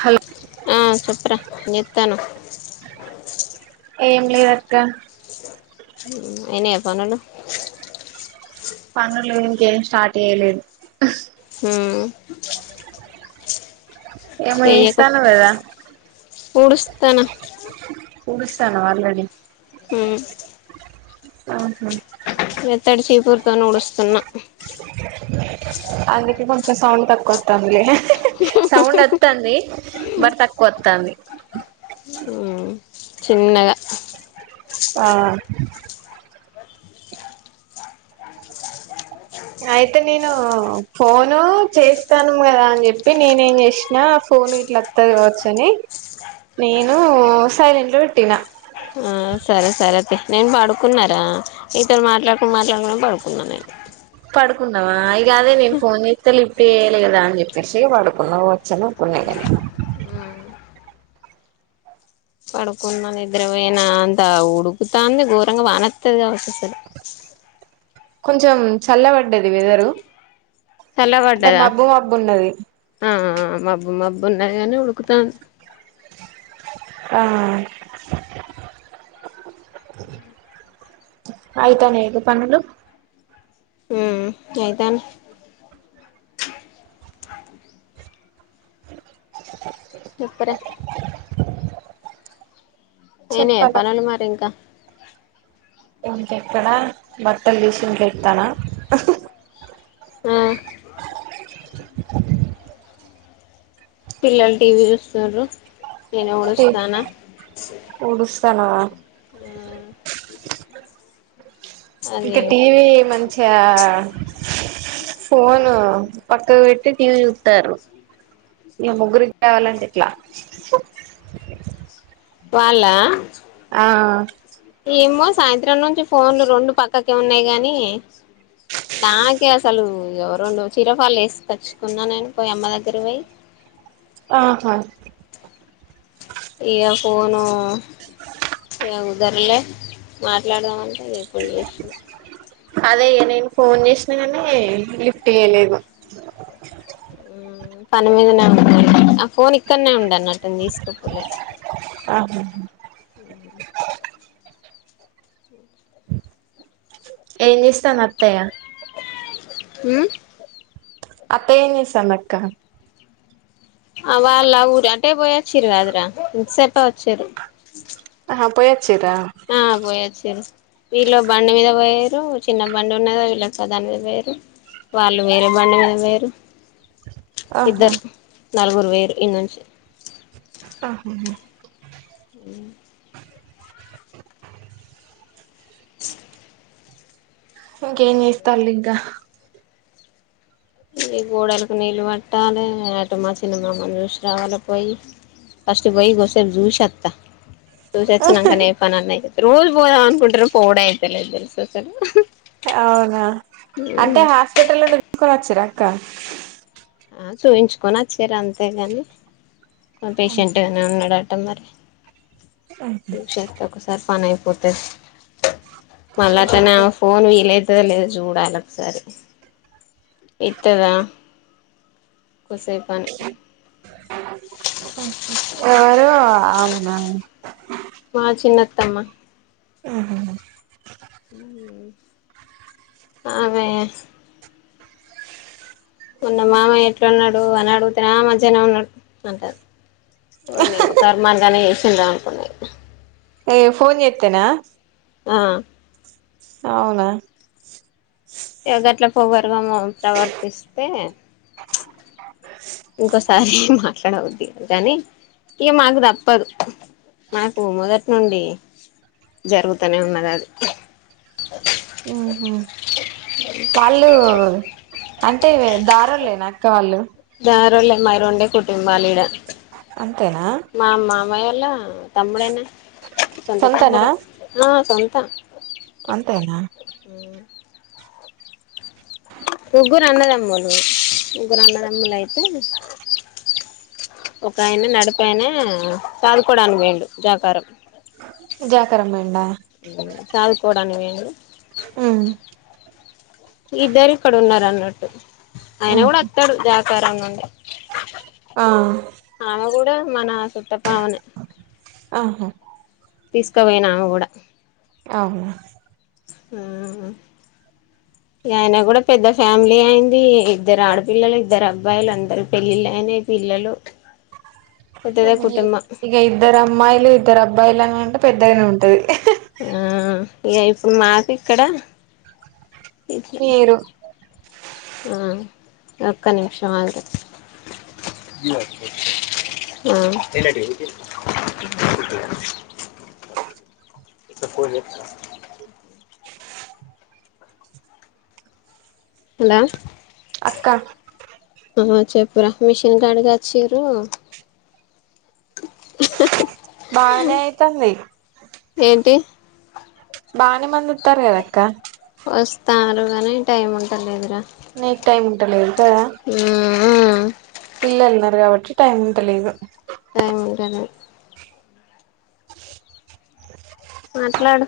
హల్ ఆ చెప్ర జేత్తాన్నావ్ ఏం లేదక్క అయినైయా పనులు పనులు ఇంకేం స్టార్ట్ ఏయ్యలేదు ఆ ఏమో చెయ్యకు ఇస్తాన్నావ్ గదా ఊడుస్తానా ఊడుస్తాన్నం ఆల్రెడీ మ్ ఆహా ఎత్తడి చీపురుతోను ఉడుస్తున్నా అందుకే కొంచం సౌండ్ తక్కువత్తాంది. సౌండ్ వొత్తాంది బట్ తక్కువొత్తాంది మ్ చిన్నగా ఆ అయితే నేను ఫోను చేస్తాను కదా అని చెప్పి నేనేం చేసినా ఆ ఫోను ఇట్లా దవచ్చని నేను సైలెంట్ లో పెట్టినా ఆ, సరే సరే అతే నేను పడుకున్నారా ఇతరు మాట్లాడుకుని మాట్లాడుకుని పడుకున్నా నేను పడుకున్నావా ఇక అదే నేను ఫోన్ చేస్తే లిఫ్ట్ చేయలేదా అని చెప్పేసి పడుకున్నావు వచ్చి అనుకున్నా [unintelligible] మ్ పడుకున్న నిద్రబోయిన అంత ఉడుకుతాంది ఘోరంగా వానోత్తది కావచ్చు అసలు కొంచెం చల్లబడ్డది వెదరు అంటే చల్లబడ్డదా మబ్బు మబ్బు ఉన్నది ఆ మబ్బు మబ్బు ఉన్నది కగాని ఉడుకు తాం ఆ ఆయితనయా పనులు అయితాన్నే చెప్పురా అయినయా చెప్పాల పనులు మరి ఇంకా ఇంకెక్కడా బట్టలు తీసి ఇంట్ల ఎత్తన్న ఆ పిల్లలు టీవీ చూస్తారు నేను ఊడుస్తన్న ఊడుస్తానావ ఇక అది టీవీ మంచిగా ఫోను పక్కకు పెట్టి టీవీ చూతారు మీ ముగ్గురికి కావాలంటే ఎట్లా వాళ్ల ఆ ఎమ్మె సాయంత్రం నుంచి ఫోన్లు రెండు పక్కకే ఉన్నాయి కని నాకే అసలు ఇగ రెండు చీర ఫాల్లు వేసుకొచ్చుకున్నా నేను పోయి అమ్మ దగ్గర పోయి ఆహా ఇక ఫోను ఇగ కుదరలే మాట్లాడదామంటే ఏ అదే నేను ఫోన్ చేసిన కానీ లిఫ్ట్ చేయలేదు పని మీదనే ఉన్న ఆ ఫోన్ ఇక్కడనే ఉండే అన్నట్టు నేను తీసుకోపోలే ఆహా ఉ ఏం చేస్తాంది అత్తాయ హ అత్తయ్య ఏం చేస్తోంది అక్క ఆ వాళ్ల ఊరి అంటే పోయ్యి వచ్చిర్ర్ కాదురా ఇంతసేపే వచ్చిండ్లు ఆహా పోయాచ్చీరా ఆ పోయొచ్చిండ్రు వీళ్లో బండి మీద పోయిర్రు చిన్న బండి ఉన్నదా వీళ్ళ సదాని మీద పోయరు వాళ్ళు వేరే బండి మీద పోయిర్రు ఆహా ఇద్దరు నలుగురు వేరు ఇ నుంచి ఆహా ఉ ఇంకేం చేస్తాళ్ళు ఇంకా ఈ గోడలకు నీళ్ళు పట్టాలి అటు మా చిన్న మామ్మని చూసి రావాల పోయి ఫస్ట్ పోయి కోసేపు చూసి అత్త చూసొచ్చినాకనే ఏ పని అన్న అయి రోజు పోదాం అనుకుంటాన పోవుడే అయితలేదు తెలుస అసలు అవునా అంటే హాస్పిటల్ నుంది తీసుకొని వచ్చరాక్క ఆ చూపించుకొని ఆచిర్రు అంతేగాని పేషెంట్ గానే ఉన్నాడు అట్ట మరి చూసొస్తే ఒకసారి పని అయిపోతది మళ్ళా అట్లనే చూషొత్తే ఫోన్ వీలైతుందో లేదు చూడాలి ఒకసారి ఇత్తద కోసేపు ఎవరు ఆవునా మా చిన్నత్తమ్మ అదే ఉన్న మామ ఎట్లన్నడు అని అడుగు తిన మధ్యనే ఉన్నాడు అంటారు ఓర్నీ ఒక అర్మన్గానే చేసిండా అనుకున్నా ఏ ఫోన్చేత్తనా ఆ అవునా ఇగ గట్ల పొగర్గా ప్రవర్తిస్తే ఇంకోసారి మాట్లాడవద్ది కాని ఇగ మాకు తప్పదు మనకు మొదటి నుండి జరుగుతనే ఉన్నది అది ఉహు వాళ్ళు అంటే దారులేనా అక్క వాళ్ళు ధారళ మైరుంటే కుటుంబలిడా అంతేనా మా మామాయోల్ళ తమ్ముడేనా సొంత సొంతనా తమ్ముడు ఆ సొంతం అంతేనా అ ముగ్గురు అన్నదమ్ములు ముగ్గురు అన్నదమ్ములయితే ఒక ఆయన నడిపయిన తనుకోడానికి వీళ్ళు జాకారం జకరం పోయిండా చదువుకోవడానికి పోయిండు ఉమ్ ఇద్దరు ఇక్కడున్నరు అన్నట్టు ఆయన ఉమ్ కూడా అత్తడు జాకారం నుండి ఆ ఆమె కూడా మన సుట్టపావనే ఆహా తీసుకుపోయినామేకూడా అవు ఆహ ఆయన కూడా పెద్ద ఫ్యామిలీ అయింది ఇద్దరు ఆడపిల్లలు ఇద్దరు అబ్బాయిలు అందరు పెళ్ళిళ్ళయిన పిల్లలు పెద్దదే కుటుంబం ఇక ఇద్దరు అమ్మాయిలు ఇద్దరు అబ్బయిలు అని అంటే పెద్దగానే ఉంటది ఆ ఇక ఇప్పుడు మాకు ఇక్కడ ఇట్ల మీరు ఆ ఒక్క నిమిషం ఆగు ఆ ఎప్పోలీ హలొ అక్క ఆ చెప్పురా మిషన్ గడిగచ్చిరు బానేయితంది ఏంటి బాని మంది వోతరూ కదక్క వస్తారు కానీ టైం అంటర్లేదురా నీకు టైమ్ ఉంటలేదు కదా. మ్మ్ పిల్లలున్నారు కాబట్టి టైం ఉంటలేదు. టైముంటన. మాట్లాడు.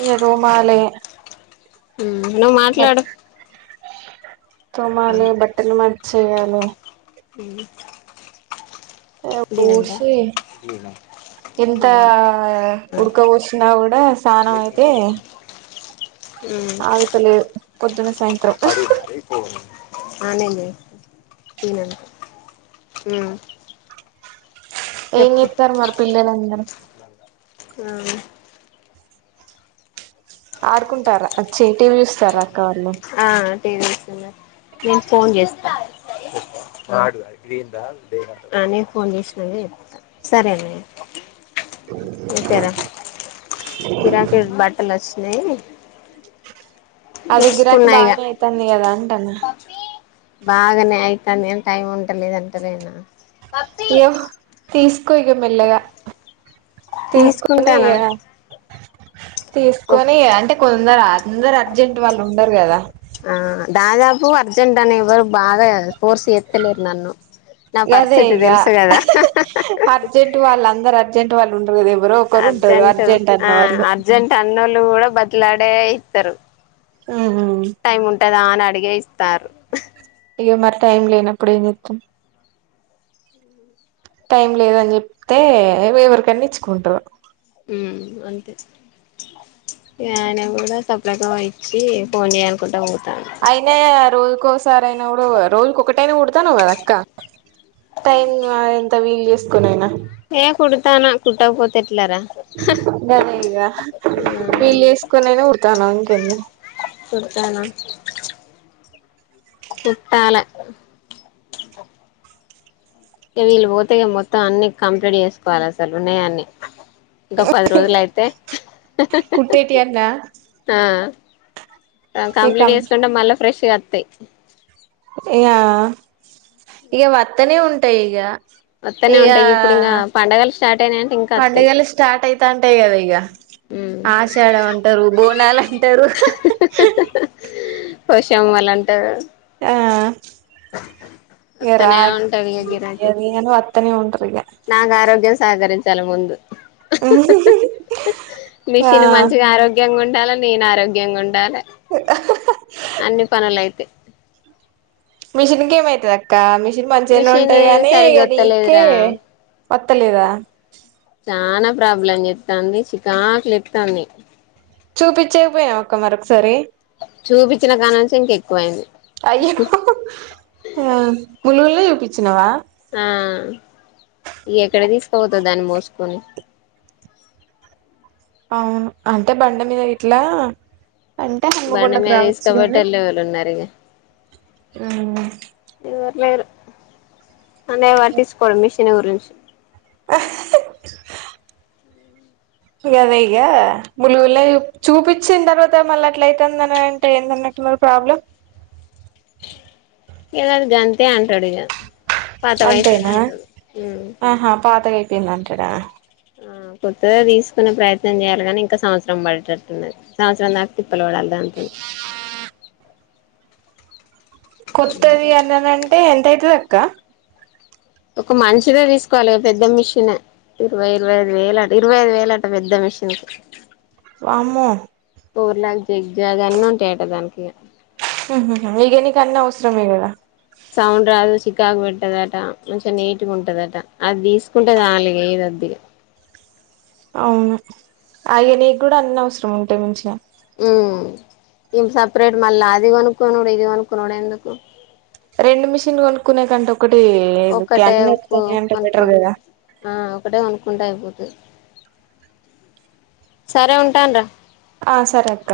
ఈగ తోమాలే. ఉమ్ నువ్వు బట్ మాట్లాడు. తోమాలే బట్టలు మార్చేయాలే. అ ఇగ ఊర్షి ఎంత దీనంత ఉుడ్క పోస్తుంది. కున్న కూడా అసల్. స్నానం అయితే ఆగుతలేదు పొద్దున్న సాయంత్రం. అనంద్ తిను ఉమ్. ఏం చెస్తారు మరి పిల్లలు. ఆ. ఆడుకుంటారు అక్క చ్చి టీవీ చూస్తారు అక్క వాళ్ళు. ఆ టీవస్తున్నా నేను ఫోన్ చేస్తా. ఆ నేను ఫోన్ చేసినానే చెప్తా. సరేనే. ఉంటారా గిరాకీ బట్టలు వచ్చినాయి. ఆవి గిరాకీ తీసుకున్నా ఇగ బాగా అయితుంది కదా అంటాన. బాగానే అయితంది కానీ టైం ఉంటలేదు ఉంటలేదు. ఇగ తీసుకో ఇగా మెల్లగా తీసుకొని తీసుకుంటానా ఇగా. తీసుకొని ఇగా అంటే కొందరు అందరు అర్జెంట్ వాళ్ళు ఉండరు కదా. ఆ దాదాపు అర్జెంటట్ అని ఎవరు బాగా ఫోర్స్ ఎత్తలేరు నన్ను. నా గదే పరిస్థితి ఇగ తెలుసు కదా. అర్జెంట్ వాళ్ళుందరరు అర్జెంట్ వాళ్ళు ఉండరు కదా ఎవరో ఒకరు ఉంటారు అర్జెంట్ అన్న వాళ్ళు. తమిన్నోళ్ళు కూడా బతిలాడే ఇస్తారు టైం ఉంటు. టదా అని అడిగే ఇస్తారు. ఇగా మరి టైం లేనప్పుడు ఏం చెద్దాం. అ. టైం లేదని చెప్తే ఏమో ఎవరికని ఇచ్చుకుంటారు. ఉమ్ అంతే. ఇగా ఆయన కూడా సప్పుడేకా వచ్చి ఫోన్ చేయనుకుంటా పో. అయినే రోజుకోసారి అయిన కూడా రోజుకు ఒకటి. టేన్ను కొడతానువ్ కదక్క టైం ఎంత వీలు చేసుకోనయినా. ఏ కొడతాను కూడా కుట్టకపోతే ఎట్లారా. గదే ‌ఇగా ఆ వీళ్ళు చేసుకోనైనా కొడతానవ్ ఇంకేంది. కొడుతనా కుట్టాల. ఓగొ వీళ్ళు పోతే మొత్తం అన్ని కంప్లీంట్ చేసుకోవాలి అసల్ ఉన్నాయాని‌. ఇంకా పది రోజులు అయితే కుట్టేటియన్నా ఆ. ఇగ కంప్లీట్ కం చేసుకుంటే మళ్ళీ ఫ్రెష్గా వస్తాయి. ఇగా వత్తనే ఉంటాయి ఇగా. వస్తూనే ఉంటాయి ఇప్పుడు ఇంగా పండుగలు స్టార్ట్ అయినాయంటే ఇంకా వస్తాయి. పండుగలు స్టార్ట్ అయితా ఉంటాయి కదా ఈగ. ఉమ్ ఆషాడ అంటారు బోనాలు అంటారు. పోషం అలాంటే ఆ ఎ వత్తనే రాక్ ఉంటది ఇగ గిరాకి అదిను అత్తని ఉంటాది ఈగ నాకు ఆరోగ్యం సహకరించాలి ముందు ఆ మిషిన్ మంచిగా ఆరోగ్ ఆరోగ్యంగా ఉండాలి నేను ఆరోగ్యంగా ఉండాల అన్ని పనులైతే మిషన్కి ఏమ్ అయితది ఇంకా మిషన్ మంచిగానే మిషన్ ఉంటాది కాగానీ సరిగా నీకే వత్తలేదురా కొత్తలేదా చనా ప్రాబ్లం చెప్తుంది చికాకులు ఎప్తుంది చూపించకపోయవ ఆక్క మరొకసారి చూపించిన కాణంచి ఇంక ఎక్కువయింది ములుగులో చూపించినవా ఆ ఎక్కడ తీసుకుపోతు దాన్ని మోసుకొని అంటే బండ మీద గీట్లా అంటే బండి హనుమకొండకు మీద రావచ్చు గాని తీసుకపోయేటోళ్ళు ఎవలు ఉన్నారు ఇగ ఎవరు లేరు అన్నే వారు తీసుకోవడం మిషన్ గురించి యాద ఇగ ములుగుల చూపించిన తర్వాత మళ్ళీ అట్లయితదన అంటే ఎన్దిఅనంత్ లావ్ ప్రాబ్లమ్ ఎద జంతే అంటాడు ఇగ పాత వయసు అని అంతేనా అంటాడు ఆహా పాతగాయిపోయింది అంటాడా ఆ కొత్తగా తీసుకునే ప్రయత్నం చేయాలిగానీ ఇంకా సంవత్సరం పడేటట్టుందిది సంవత్సరం దాకా తిప్పలు పడాలి దాంతోనీ ఆ కొత్తది అన్నది అంటే ఎంత అయితది ఆక్క ఒక మంచిదే తీసుకోవాలిగా పెద్ద మిషనే ఇరవై ఇరవై ఐదు వేల ఇరవైదు వేలంట పెద్ద మిషిను వామ్మో పూర్ లాక్ జీగ్ జాగ్ అన్ని ఉంటాయట దానికి నెక్కిందిక అన్ని అవసరమే కదా సౌండ్ రాదు చికాకు పెట్టదట కొంచెం నీటుగా ఉంటదట అది తీసుకుంటే చాలు ఇక [unintelligible] అవును అయి నీకు కూడా అన్ని అవసరం ఉంటాయి మంచిగా మ్మ్ సపరేట్ మళ్ళా అది కొనుక్కున్నాడు ఇది కొనుకున్నాడు ఎందుకు రెండు మిషన్ కొనుక్కునే కంటే ఒకటి ఇది ఒక్కటే క్యాన్ ఎతున్నా అంటే బెటర్ కొనుక్కుంట కదా ఆ ఒకటే కొనుకుంటే అయిపోది సరే ఉంటాన రా ఆ సరే అక్క